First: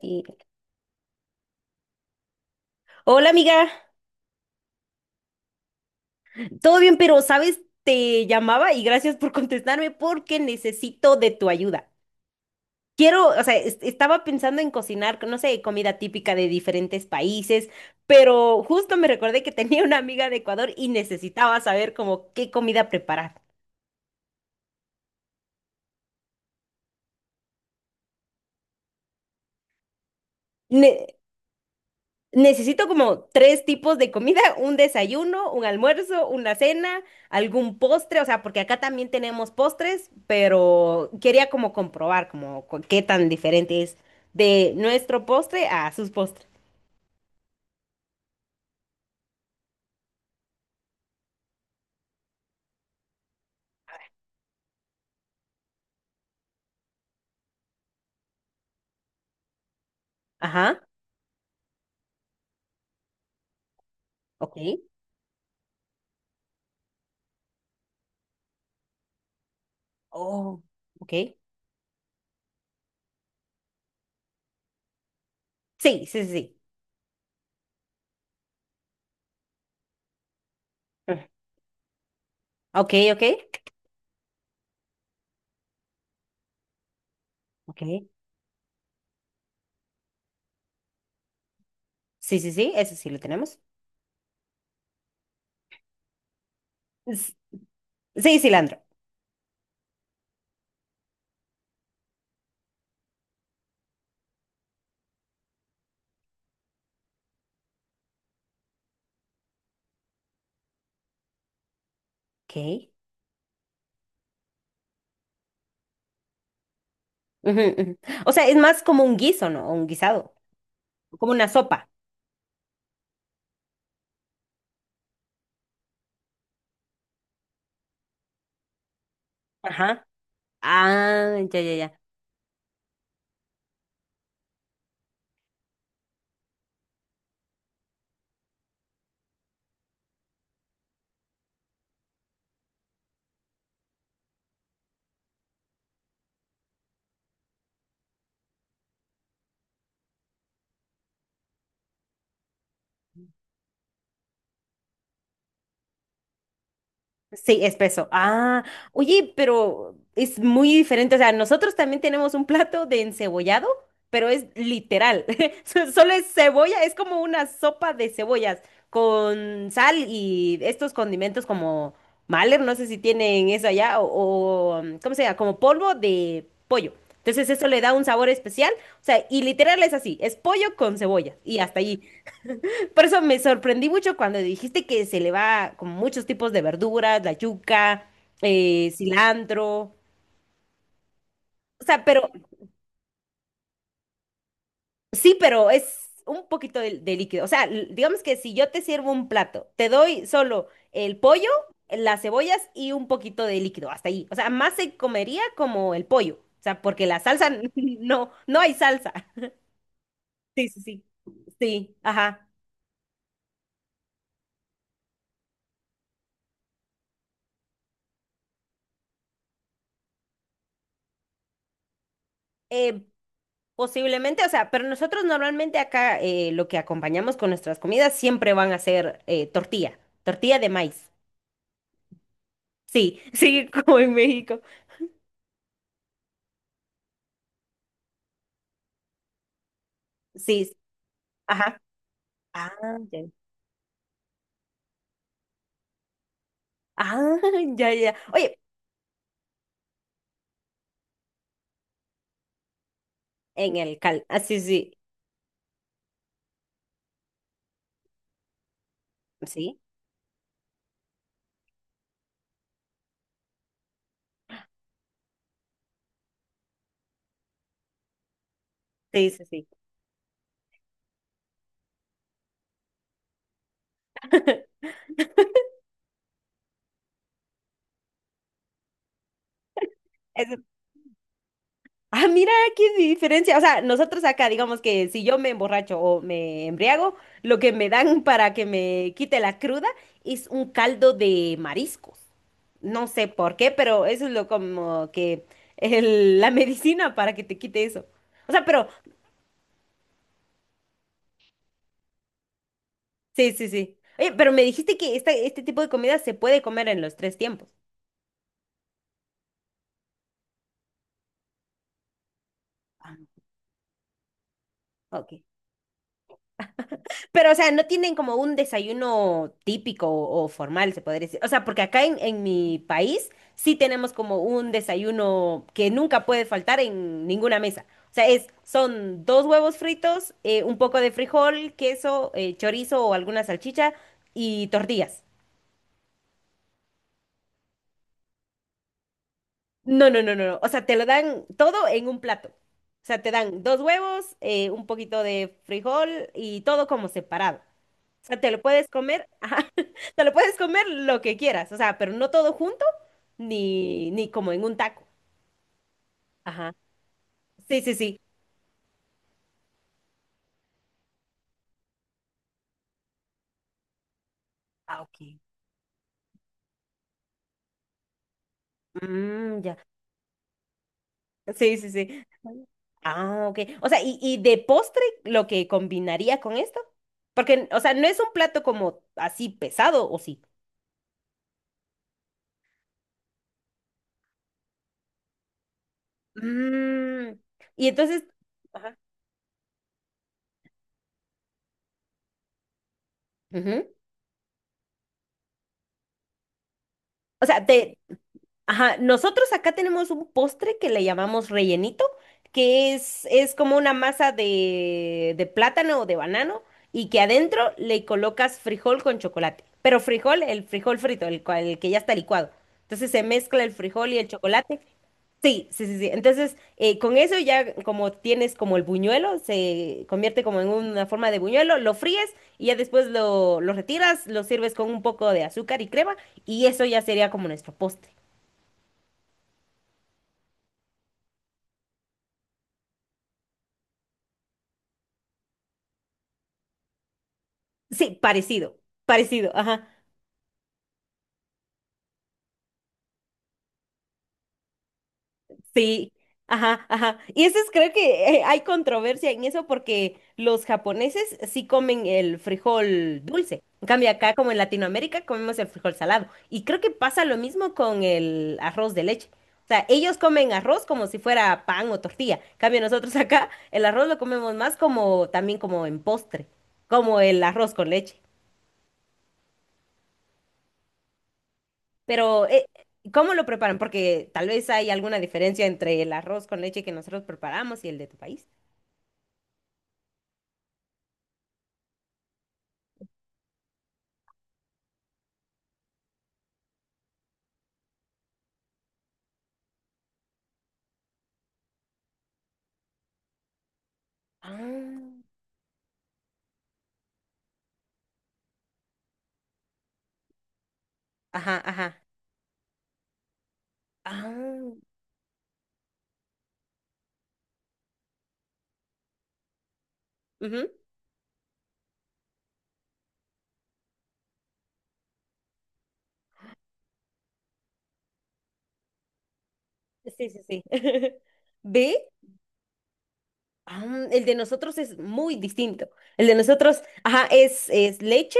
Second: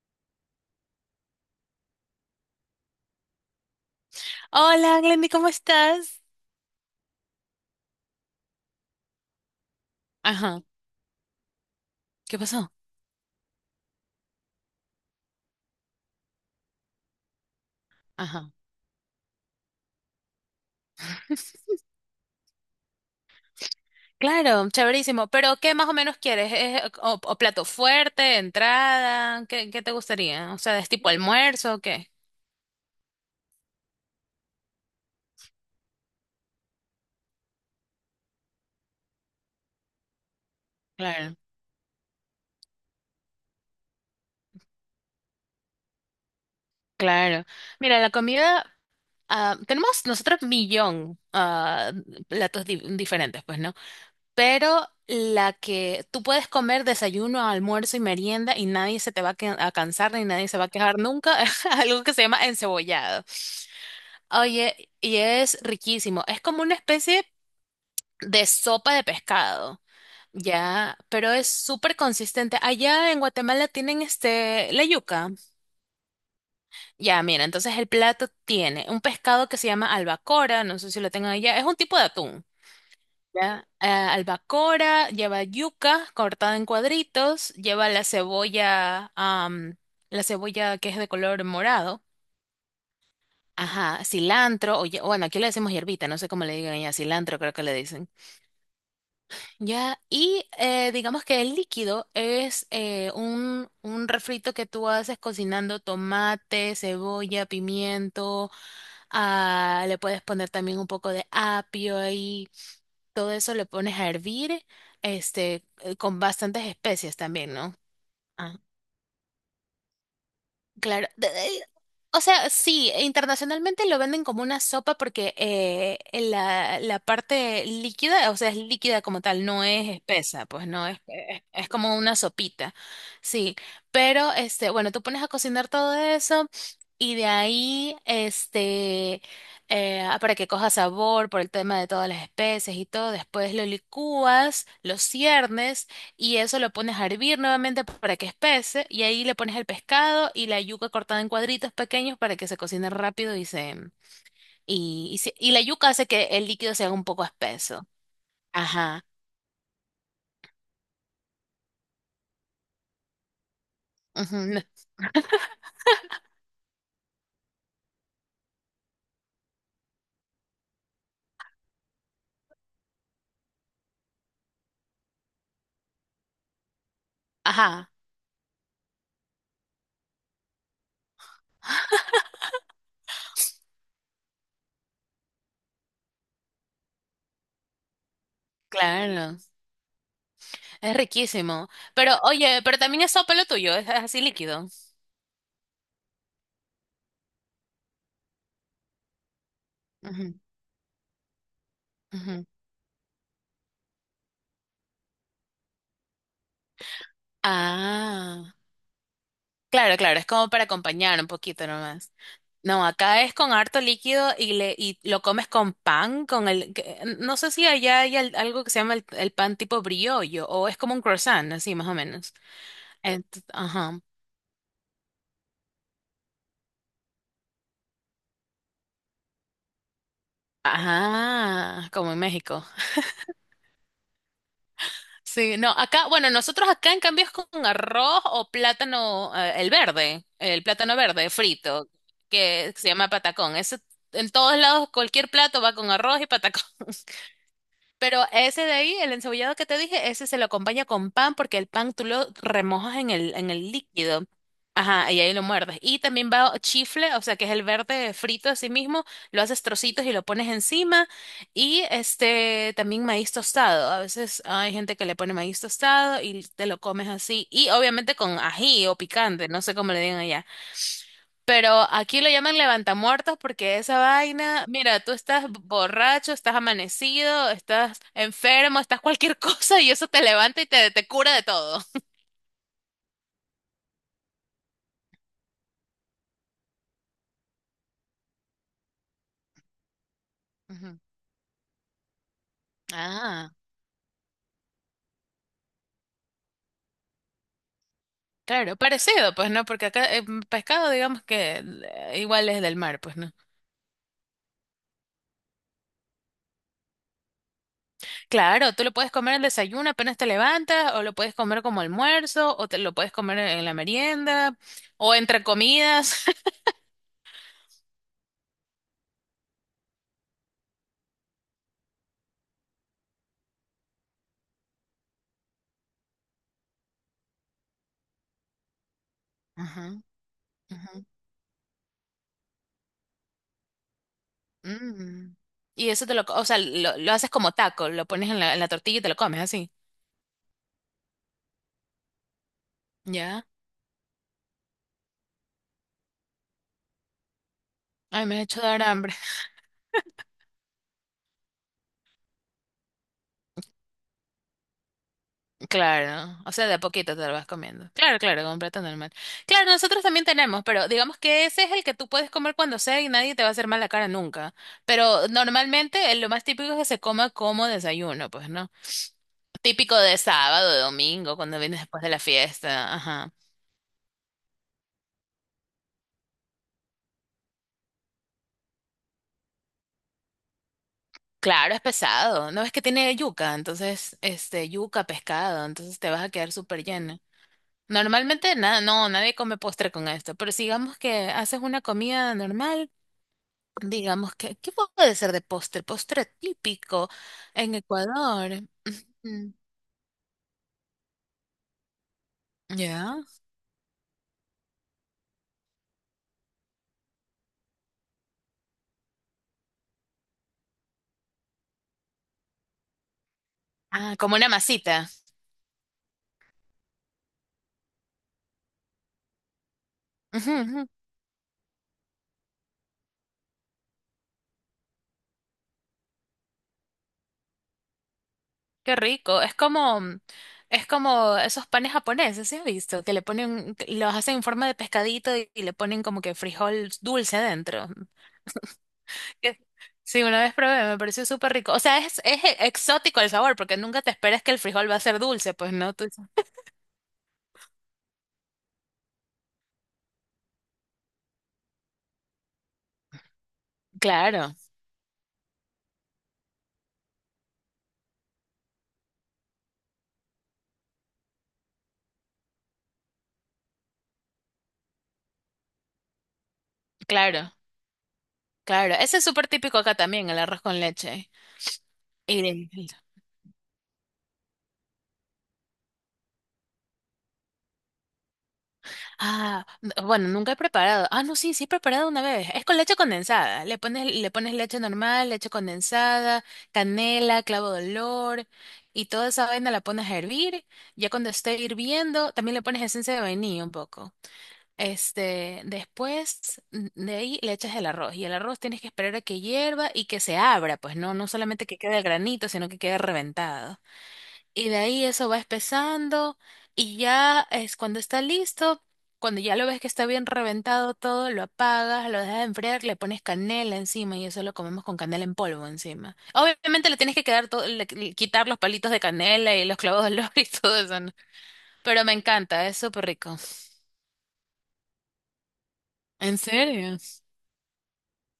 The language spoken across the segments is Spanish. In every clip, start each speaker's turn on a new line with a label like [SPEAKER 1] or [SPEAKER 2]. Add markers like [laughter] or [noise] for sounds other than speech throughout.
[SPEAKER 1] Y- Hola amiga,
[SPEAKER 2] Hola, Glendy, ¿cómo estás?
[SPEAKER 1] todo bien, pero sabes, te llamaba y gracias por contestarme porque
[SPEAKER 2] Ajá,
[SPEAKER 1] necesito de tu ayuda.
[SPEAKER 2] ¿qué pasó?
[SPEAKER 1] Quiero, o sea, estaba pensando en cocinar, no sé, comida típica de diferentes países,
[SPEAKER 2] Ajá.
[SPEAKER 1] pero justo me recordé que tenía una amiga de Ecuador y necesitaba
[SPEAKER 2] [laughs]
[SPEAKER 1] saber como qué comida preparar.
[SPEAKER 2] Claro, chéverísimo. Pero, ¿qué más o menos quieres? ¿Es, o plato fuerte, entrada? ¿Qué te gustaría? O sea, ¿es tipo almuerzo o qué?
[SPEAKER 1] Necesito como tres tipos de comida, un desayuno, un almuerzo, una cena, algún postre, o sea, porque acá también tenemos postres, pero
[SPEAKER 2] Claro,
[SPEAKER 1] quería como comprobar como qué tan diferente es de nuestro postre a sus postres.
[SPEAKER 2] claro. Mira, la comida, tenemos nosotros millón platos diferentes, pues, ¿no? Pero la que tú puedes comer desayuno, almuerzo y merienda y nadie se te va a cansar ni nadie se va a
[SPEAKER 1] Ajá,
[SPEAKER 2] quejar nunca, [laughs] es algo que se llama encebollado.
[SPEAKER 1] ok.
[SPEAKER 2] Oye, y es riquísimo. Es como una especie de sopa de pescado,
[SPEAKER 1] Oh,
[SPEAKER 2] ya, pero
[SPEAKER 1] ok.
[SPEAKER 2] es súper consistente. Allá en Guatemala tienen la yuca.
[SPEAKER 1] Sí, sí, sí, sí.
[SPEAKER 2] Ya, mira, entonces el plato tiene un pescado que se llama albacora, no sé si lo
[SPEAKER 1] Ah,
[SPEAKER 2] tengan allá, es un tipo de atún.
[SPEAKER 1] ok, ok.
[SPEAKER 2] Ya, albacora, lleva yuca cortada en cuadritos, lleva la
[SPEAKER 1] Ok.
[SPEAKER 2] cebolla, am, la cebolla que es de color morado.
[SPEAKER 1] Sí, sí, sí, eso sí lo tenemos.
[SPEAKER 2] Ajá, cilantro, bueno, aquí le decimos hierbita, no sé cómo le digan ya,
[SPEAKER 1] S-
[SPEAKER 2] cilantro creo que le dicen.
[SPEAKER 1] Sí, cilantro.
[SPEAKER 2] Ya, y digamos que el líquido es un refrito que tú haces cocinando tomate, cebolla, pimiento, le puedes poner también un poco de apio ahí,
[SPEAKER 1] Ok.
[SPEAKER 2] todo eso le pones a hervir, con bastantes especias también,
[SPEAKER 1] Ujú,
[SPEAKER 2] ¿no?
[SPEAKER 1] ujú. O sea, es
[SPEAKER 2] Ah,
[SPEAKER 1] más como un guiso, ¿no? Un guisado,
[SPEAKER 2] claro.
[SPEAKER 1] como una sopa.
[SPEAKER 2] O sea, sí, internacionalmente lo venden como una sopa porque la parte líquida, o sea, es líquida como tal, no es
[SPEAKER 1] Ajá.
[SPEAKER 2] espesa, pues no es,
[SPEAKER 1] Ah,
[SPEAKER 2] es,
[SPEAKER 1] ya,
[SPEAKER 2] es
[SPEAKER 1] ya,
[SPEAKER 2] como
[SPEAKER 1] ya.
[SPEAKER 2] una sopita, sí. Pero, bueno, tú pones a cocinar todo eso y de ahí, para que coja sabor por el tema de todas las especies y todo, después lo licúas, lo ciernes y eso lo pones a hervir nuevamente para que espese y ahí le pones el pescado y la yuca cortada en cuadritos pequeños para que se cocine rápido y la yuca hace que el líquido se haga un poco
[SPEAKER 1] Sí,
[SPEAKER 2] espeso.
[SPEAKER 1] espeso. Ah,
[SPEAKER 2] Ajá.
[SPEAKER 1] oye, pero es muy diferente. O sea, nosotros también tenemos un plato de encebollado, pero
[SPEAKER 2] Ujú,
[SPEAKER 1] es
[SPEAKER 2] no.
[SPEAKER 1] literal. [laughs] Solo es cebolla, es como una sopa de cebollas con sal y estos condimentos como Mahler, no sé si tienen eso allá, o, ¿cómo se llama? Como polvo de pollo. Entonces eso le
[SPEAKER 2] Ajá.
[SPEAKER 1] da un sabor especial. O sea, y literal es así, es pollo con cebolla y hasta allí. Por eso me sorprendí mucho cuando dijiste que se le va con muchos tipos de verduras, la yuca,
[SPEAKER 2] Claro.
[SPEAKER 1] cilantro.
[SPEAKER 2] Es riquísimo.
[SPEAKER 1] O sea,
[SPEAKER 2] Pero
[SPEAKER 1] pero
[SPEAKER 2] oye, pero también es sopa lo tuyo, es así líquido.
[SPEAKER 1] sí, pero es un poquito de líquido. O sea, digamos que si yo te sirvo un plato, te doy
[SPEAKER 2] Ujú,
[SPEAKER 1] solo el pollo, las
[SPEAKER 2] ujú.
[SPEAKER 1] cebollas y un poquito de líquido, hasta ahí. O sea, más se comería como el pollo. O sea, porque la salsa, [laughs] no,
[SPEAKER 2] Ah.
[SPEAKER 1] no hay salsa.
[SPEAKER 2] Claro, claro, es como para
[SPEAKER 1] Sí, sí, sí.
[SPEAKER 2] acompañar un poquito
[SPEAKER 1] Sí,
[SPEAKER 2] nomás.
[SPEAKER 1] ajá.
[SPEAKER 2] No, acá es con harto líquido y lo comes con pan, no sé si allá hay algo que se llama el pan tipo briollo o es como un croissant, así más o menos.
[SPEAKER 1] Eh,
[SPEAKER 2] Ajá.
[SPEAKER 1] posiblemente, o sea, pero nosotros normalmente acá lo que acompañamos con nuestras comidas siempre van a ser tortilla, tortilla de maíz.
[SPEAKER 2] Ajá, como en México.
[SPEAKER 1] Sí, sí, [laughs] como en México.
[SPEAKER 2] Sí, no, acá, bueno, nosotros acá en cambio es con arroz o plátano, el verde, el
[SPEAKER 1] Sí, sí,
[SPEAKER 2] plátano verde
[SPEAKER 1] ajá.
[SPEAKER 2] frito,
[SPEAKER 1] Ah,
[SPEAKER 2] que se llama
[SPEAKER 1] ya.
[SPEAKER 2] patacón. Eso en todos lados, cualquier plato va con arroz y patacón.
[SPEAKER 1] Ah, [laughs] ya, ya.
[SPEAKER 2] Pero
[SPEAKER 1] Oye,
[SPEAKER 2] ese de ahí, el encebollado que te dije, ese se lo acompaña con pan porque el pan tú lo remojas en el
[SPEAKER 1] en el cal.
[SPEAKER 2] líquido.
[SPEAKER 1] Ah, sí, sí.
[SPEAKER 2] Ajá, y ahí lo muerdes. Y también va chifle, o sea, que es el verde frito así mismo, lo haces
[SPEAKER 1] Sí,
[SPEAKER 2] trocitos y lo pones encima. Y también maíz tostado. A veces hay gente que le pone maíz tostado y te lo comes así. Y obviamente con ají o
[SPEAKER 1] sí, sí,
[SPEAKER 2] picante, no
[SPEAKER 1] sí.
[SPEAKER 2] sé cómo le digan allá. Pero aquí lo llaman levantamuertos porque esa vaina, mira, tú estás borracho, estás amanecido, estás enfermo, estás cualquier [laughs] cosa y eso te
[SPEAKER 1] Eso-
[SPEAKER 2] levanta y te cura de todo.
[SPEAKER 1] Ah, mira qué diferencia. O sea, nosotros acá, digamos que si yo me emborracho o me embriago, lo que me dan para que me quite la cruda es un
[SPEAKER 2] Ujú.
[SPEAKER 1] caldo de mariscos. No sé
[SPEAKER 2] Ah,
[SPEAKER 1] por qué, pero eso es lo como que la [laughs] medicina para que te quite eso. O sea,
[SPEAKER 2] claro,
[SPEAKER 1] pero
[SPEAKER 2] parecido, pues no, porque acá pescado, digamos que igual es del mar, pues no.
[SPEAKER 1] sí, sí, sí. Oye, pero me dijiste que este tipo de comida se puede comer en los tres tiempos.
[SPEAKER 2] Claro, tú lo puedes comer al desayuno apenas te levantas, o lo puedes comer como almuerzo, o te lo puedes
[SPEAKER 1] Ah,
[SPEAKER 2] comer en la merienda, o
[SPEAKER 1] ok.
[SPEAKER 2] entre comidas.
[SPEAKER 1] Pero, o sea, no tienen como un desayuno típico o formal, se podría decir. O sea, porque acá en mi país sí tenemos como un desayuno que nunca puede faltar en ninguna mesa. O sea, es, son dos
[SPEAKER 2] [laughs]
[SPEAKER 1] huevos
[SPEAKER 2] Ajá,
[SPEAKER 1] fritos, un poco
[SPEAKER 2] ajá.
[SPEAKER 1] de frijol, queso, chorizo o alguna salchicha y tortillas.
[SPEAKER 2] Mm. Y eso o sea, lo haces como taco, lo pones en la tortilla y te lo comes así.
[SPEAKER 1] No, no, no, no, no. O sea, te lo dan todo en un plato. O sea, te
[SPEAKER 2] Ya.
[SPEAKER 1] dan dos huevos, un poquito de frijol y todo como separado. O
[SPEAKER 2] Ay, me
[SPEAKER 1] sea,
[SPEAKER 2] has
[SPEAKER 1] te
[SPEAKER 2] hecho
[SPEAKER 1] lo
[SPEAKER 2] dar
[SPEAKER 1] puedes
[SPEAKER 2] hambre. [laughs]
[SPEAKER 1] comer, [laughs] ajá, te lo puedes comer lo que quieras, o sea, pero no todo junto, ni, ni como en un taco.
[SPEAKER 2] Claro, o sea,
[SPEAKER 1] Ajá.
[SPEAKER 2] de a poquito te lo vas
[SPEAKER 1] Sí,
[SPEAKER 2] comiendo.
[SPEAKER 1] sí,
[SPEAKER 2] Claro,
[SPEAKER 1] sí.
[SPEAKER 2] claro, con plato normal. Claro, nosotros también tenemos, pero digamos que ese es el que tú puedes comer cuando sea y nadie te va a hacer mal la cara nunca.
[SPEAKER 1] Ah,
[SPEAKER 2] Pero
[SPEAKER 1] ok.
[SPEAKER 2] normalmente lo más típico es que se coma como desayuno, pues, ¿no?
[SPEAKER 1] Mm, ya.
[SPEAKER 2] Típico de sábado, de domingo, cuando
[SPEAKER 1] Sí,
[SPEAKER 2] vienes
[SPEAKER 1] sí,
[SPEAKER 2] después de la
[SPEAKER 1] sí.
[SPEAKER 2] fiesta.
[SPEAKER 1] Ah, ok. O sea, y de postre, lo que combinaría con esto. Porque, o sea, no es un plato como así pesado, ¿o sí?
[SPEAKER 2] Claro, es pesado. No es que tiene yuca, entonces, yuca, pescado, entonces te vas a quedar súper lleno.
[SPEAKER 1] Mm, y entonces,
[SPEAKER 2] Normalmente, nada,
[SPEAKER 1] ajá,
[SPEAKER 2] no, nadie come postre con esto, pero si digamos que haces una comida normal,
[SPEAKER 1] ujú.
[SPEAKER 2] digamos que, ¿qué puede ser de postre? Postre típico
[SPEAKER 1] O sea,
[SPEAKER 2] en
[SPEAKER 1] te,
[SPEAKER 2] Ecuador.
[SPEAKER 1] ajá,
[SPEAKER 2] Mm.
[SPEAKER 1] nosotros acá tenemos un postre que le llamamos rellenito, que
[SPEAKER 2] Ya.
[SPEAKER 1] es como una masa de plátano o de banano y que adentro le colocas frijol con chocolate. Pero frijol, el frijol frito, el, el que ya está licuado. Entonces se mezcla el frijol
[SPEAKER 2] Ah,
[SPEAKER 1] y el
[SPEAKER 2] como una
[SPEAKER 1] chocolate.
[SPEAKER 2] masita.
[SPEAKER 1] Sí, sí, sí, sí. Entonces, con eso ya como tienes como el buñuelo, se convierte
[SPEAKER 2] Ujú,
[SPEAKER 1] como en
[SPEAKER 2] ujú.
[SPEAKER 1] una forma de buñuelo, lo fríes y ya después lo retiras, lo sirves con un poco de azúcar y crema y eso ya sería como nuestro postre.
[SPEAKER 2] Qué rico. Es como, es como esos panes japoneses, ¿sí has visto? Que le ponen, que los hacen en forma de pescadito y le ponen como que frijol dulce adentro.
[SPEAKER 1] Sí, parecido, parecido,
[SPEAKER 2] que-
[SPEAKER 1] ajá,
[SPEAKER 2] Sí, una vez probé, me pareció súper rico. O sea, es exótico el sabor, porque nunca te esperas que el frijol va a ser dulce, pues no. Tú
[SPEAKER 1] sí,
[SPEAKER 2] dices.
[SPEAKER 1] ajá, ajá. Y eso es, creo que hay controversia en eso porque los japoneses sí comen el frijol dulce. En cambio, acá como
[SPEAKER 2] Claro,
[SPEAKER 1] en Latinoamérica comemos el frijol salado. Y creo que pasa lo mismo con el arroz de leche. O sea, ellos comen arroz como si fuera pan o tortilla. En cambio, nosotros [laughs] acá el arroz lo comemos más como también como en postre, como el
[SPEAKER 2] claro,
[SPEAKER 1] arroz con leche.
[SPEAKER 2] claro. Ese es súper típico acá también, el arroz con leche. Y
[SPEAKER 1] Pero,
[SPEAKER 2] de-
[SPEAKER 1] ¿cómo lo preparan? Porque tal vez hay alguna diferencia entre el arroz con leche que nosotros preparamos y el de tu país.
[SPEAKER 2] Bueno, nunca he preparado. Ah, no, sí, sí he preparado una vez. Es con leche condensada. Le pones leche normal, leche condensada, canela, clavo de olor y toda esa vaina la pones a hervir. Ya cuando esté hirviendo, también le pones esencia de vainilla un poco.
[SPEAKER 1] Ah,
[SPEAKER 2] Después, de ahí le echas el arroz y el arroz tienes que esperar a que hierva y que se abra, pues no, no
[SPEAKER 1] ajá,
[SPEAKER 2] solamente que quede
[SPEAKER 1] ajá,
[SPEAKER 2] el granito, sino que quede reventado. Y
[SPEAKER 1] ah.
[SPEAKER 2] de ahí eso va espesando y ya es cuando está listo, cuando ya lo ves que está bien
[SPEAKER 1] Ujú.
[SPEAKER 2] reventado todo, lo apagas, lo dejas enfriar, le pones canela encima y eso lo comemos con canela en polvo encima. Obviamente le tienes que quedar todo, quitar los palitos de canela y los clavos de
[SPEAKER 1] Sí,
[SPEAKER 2] olor [laughs]
[SPEAKER 1] sí,
[SPEAKER 2] y
[SPEAKER 1] sí.
[SPEAKER 2] todo eso, ¿no?
[SPEAKER 1] [laughs] ¿Ve?
[SPEAKER 2] Pero me encanta, es súper rico.
[SPEAKER 1] Ah, el de nosotros es muy distinto. El de
[SPEAKER 2] ¿En
[SPEAKER 1] nosotros,
[SPEAKER 2] serio?
[SPEAKER 1] ajá, es leche,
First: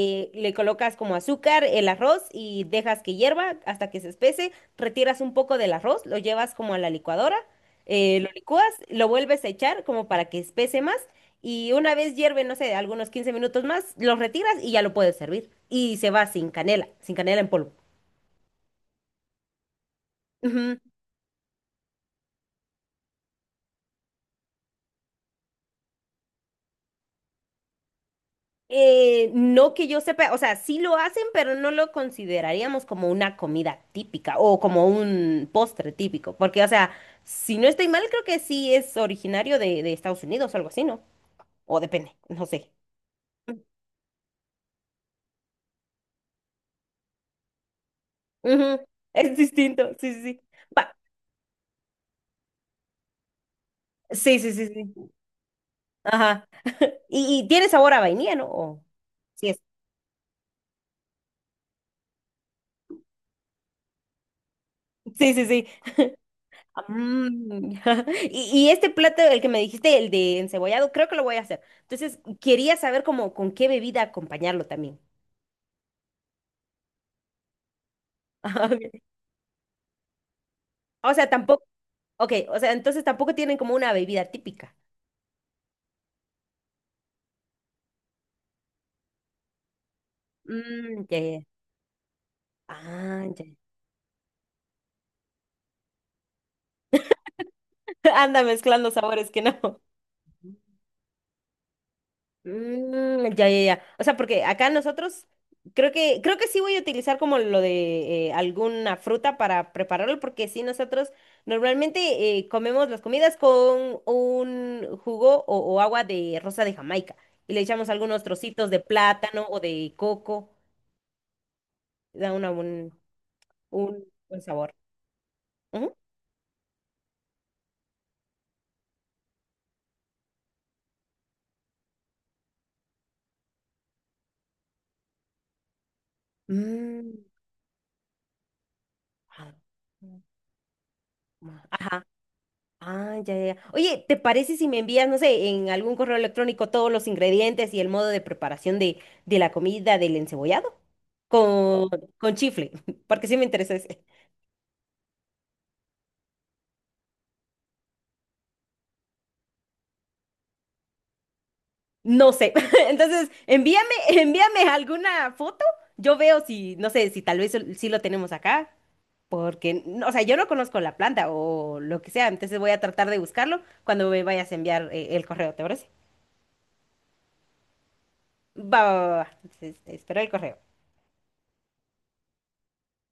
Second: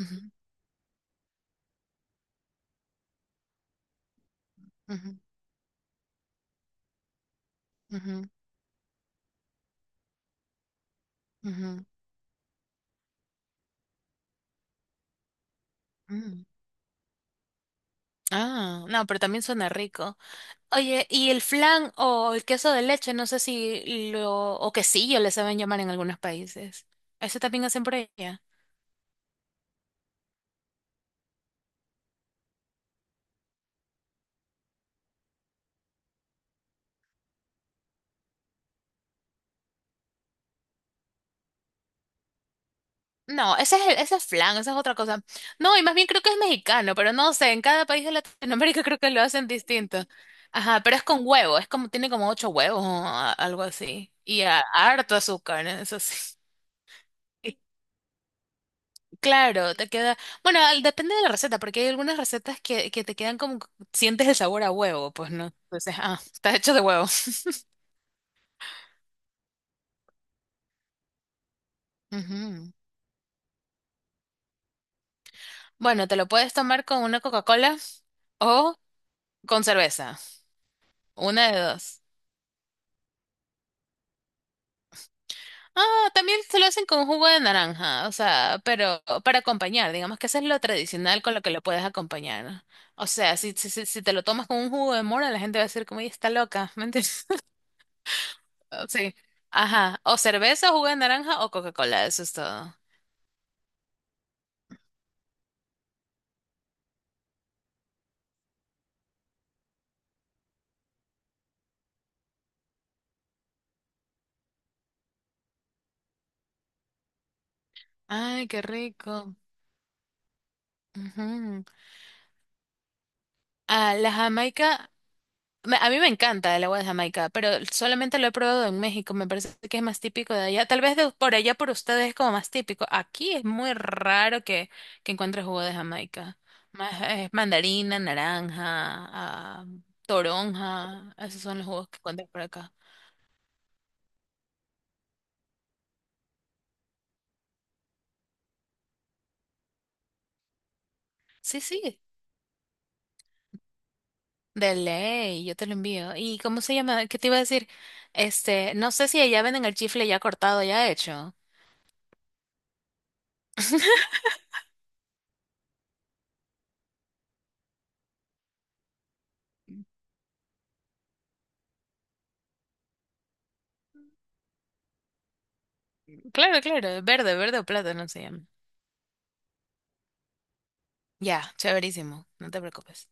[SPEAKER 2] Ujú,
[SPEAKER 1] le colocas como azúcar, el arroz y dejas que hierva hasta que se espese,
[SPEAKER 2] ujú.
[SPEAKER 1] retiras un poco del arroz, lo llevas como a la licuadora,
[SPEAKER 2] Ujú,
[SPEAKER 1] lo licúas, lo vuelves a echar como para que espese más y
[SPEAKER 2] ujú,
[SPEAKER 1] una vez hierve, no sé, algunos 15 minutos más, lo retiras y ya lo puedes servir. Y se va
[SPEAKER 2] mm.
[SPEAKER 1] sin canela, sin canela en polvo.
[SPEAKER 2] Ah, no, pero también suena rico.
[SPEAKER 1] Ujú.
[SPEAKER 2] Oye, y el flan o el queso de leche, no sé si o quesillo le saben llamar en algunos países. ¿Ese también hacen por allá?
[SPEAKER 1] No que yo sepa, o sea, sí lo hacen, pero no lo consideraríamos como una comida típica o como un postre típico, porque, o sea, si no estoy mal, creo que sí es originario de Estados Unidos o algo así, ¿no? O depende, no sé.
[SPEAKER 2] No, ese es flan, esa es otra cosa. No, y más bien creo que es mexicano, pero no sé, en cada país de
[SPEAKER 1] Ujú,
[SPEAKER 2] Latinoamérica [laughs] creo que lo
[SPEAKER 1] es
[SPEAKER 2] hacen
[SPEAKER 1] distinto,
[SPEAKER 2] distinto.
[SPEAKER 1] sí, sí, sí.
[SPEAKER 2] Ajá,
[SPEAKER 1] Va,
[SPEAKER 2] pero es con huevo, es como, tiene como ocho huevos o algo así.
[SPEAKER 1] sí,
[SPEAKER 2] Y
[SPEAKER 1] sí, sí, sí.
[SPEAKER 2] harto azúcar, ¿no? Eso sí.
[SPEAKER 1] Ajá. Y tiene sabor a vainilla, ¿no? Sí es.
[SPEAKER 2] Claro, te queda. Bueno, depende de la receta, porque hay algunas recetas que te quedan como que sientes el sabor a huevo, pues
[SPEAKER 1] Sí, sí,
[SPEAKER 2] no.
[SPEAKER 1] sí.
[SPEAKER 2] Entonces, está hecho de huevo.
[SPEAKER 1] Mm, [laughs] y este plato, el que me dijiste, el de encebollado, creo que lo voy a hacer.
[SPEAKER 2] [laughs]
[SPEAKER 1] Entonces,
[SPEAKER 2] Ujú.
[SPEAKER 1] quería saber como con qué bebida acompañarlo también.
[SPEAKER 2] Bueno, te lo puedes tomar con una Coca-Cola o
[SPEAKER 1] [laughs]
[SPEAKER 2] con cerveza.
[SPEAKER 1] Ok. O sea,
[SPEAKER 2] Una de
[SPEAKER 1] tampoco,
[SPEAKER 2] dos.
[SPEAKER 1] ok, o sea, entonces tampoco tienen como una bebida típica.
[SPEAKER 2] Ah, también se lo hacen con jugo de naranja, o sea, pero para acompañar, digamos que eso es lo
[SPEAKER 1] Mm, ya,
[SPEAKER 2] tradicional con
[SPEAKER 1] ya.
[SPEAKER 2] lo que lo puedes acompañar. O
[SPEAKER 1] Ah,
[SPEAKER 2] sea, si te lo tomas con un jugo de mora, la gente va a decir como, ella está loca, [laughs] ¿me entiendes?
[SPEAKER 1] ya. [laughs] Anda mezclando
[SPEAKER 2] Sí.
[SPEAKER 1] sabores que no.
[SPEAKER 2] Ajá. O cerveza, jugo de naranja o Coca-Cola. Eso es todo.
[SPEAKER 1] Mm, ya, ya, ya. O sea, porque acá nosotros creo que sí voy a utilizar como lo de alguna fruta para prepararlo, porque sí nosotros normalmente comemos las comidas con un jugo o agua de rosa de Jamaica y le echamos algunos
[SPEAKER 2] Ay, qué
[SPEAKER 1] trocitos de
[SPEAKER 2] rico.
[SPEAKER 1] plátano o de coco,
[SPEAKER 2] Ujú.
[SPEAKER 1] da una,
[SPEAKER 2] Ah,
[SPEAKER 1] un
[SPEAKER 2] la
[SPEAKER 1] buen sabor.
[SPEAKER 2] Jamaica. A
[SPEAKER 1] Ujú.
[SPEAKER 2] mí me encanta el agua de Jamaica, pero solamente lo he probado en México. Me parece que es más típico de allá. Tal vez por allá por ustedes es como más típico. Aquí es muy raro que, encuentres jugo de Jamaica. Más,
[SPEAKER 1] Mm,
[SPEAKER 2] es mandarina, naranja,
[SPEAKER 1] ah, mm,
[SPEAKER 2] toronja. Esos son los jugos que
[SPEAKER 1] ajá.
[SPEAKER 2] encuentras por acá.
[SPEAKER 1] Ah, ya, ya, ya. Oye, ¿te parece si me envías, no sé, en algún correo electrónico todos los ingredientes y el modo de preparación de la comida del encebollado?
[SPEAKER 2] Sí,
[SPEAKER 1] Con,
[SPEAKER 2] sí.
[SPEAKER 1] con chifle, [laughs] porque sí me interesa ese.
[SPEAKER 2] De ley, yo te lo envío. ¿Y cómo se llama? ¿Qué te iba a decir? No sé si allá venden el chifle ya cortado, ya hecho.
[SPEAKER 1] No sé. [laughs] Entonces, envíame, envíame alguna foto. Yo veo si, no sé, si tal vez sí lo tenemos acá, porque, no, o sea, yo no conozco la planta o lo que sea, entonces voy a tratar de buscarlo cuando me vayas a enviar el correo, ¿te parece?
[SPEAKER 2] Claro, claro, verde, verde o plátano se llama.
[SPEAKER 1] Va, va, va, va. Entonces, espero el correo.
[SPEAKER 2] Ya, chéverísimo, no te preocupes.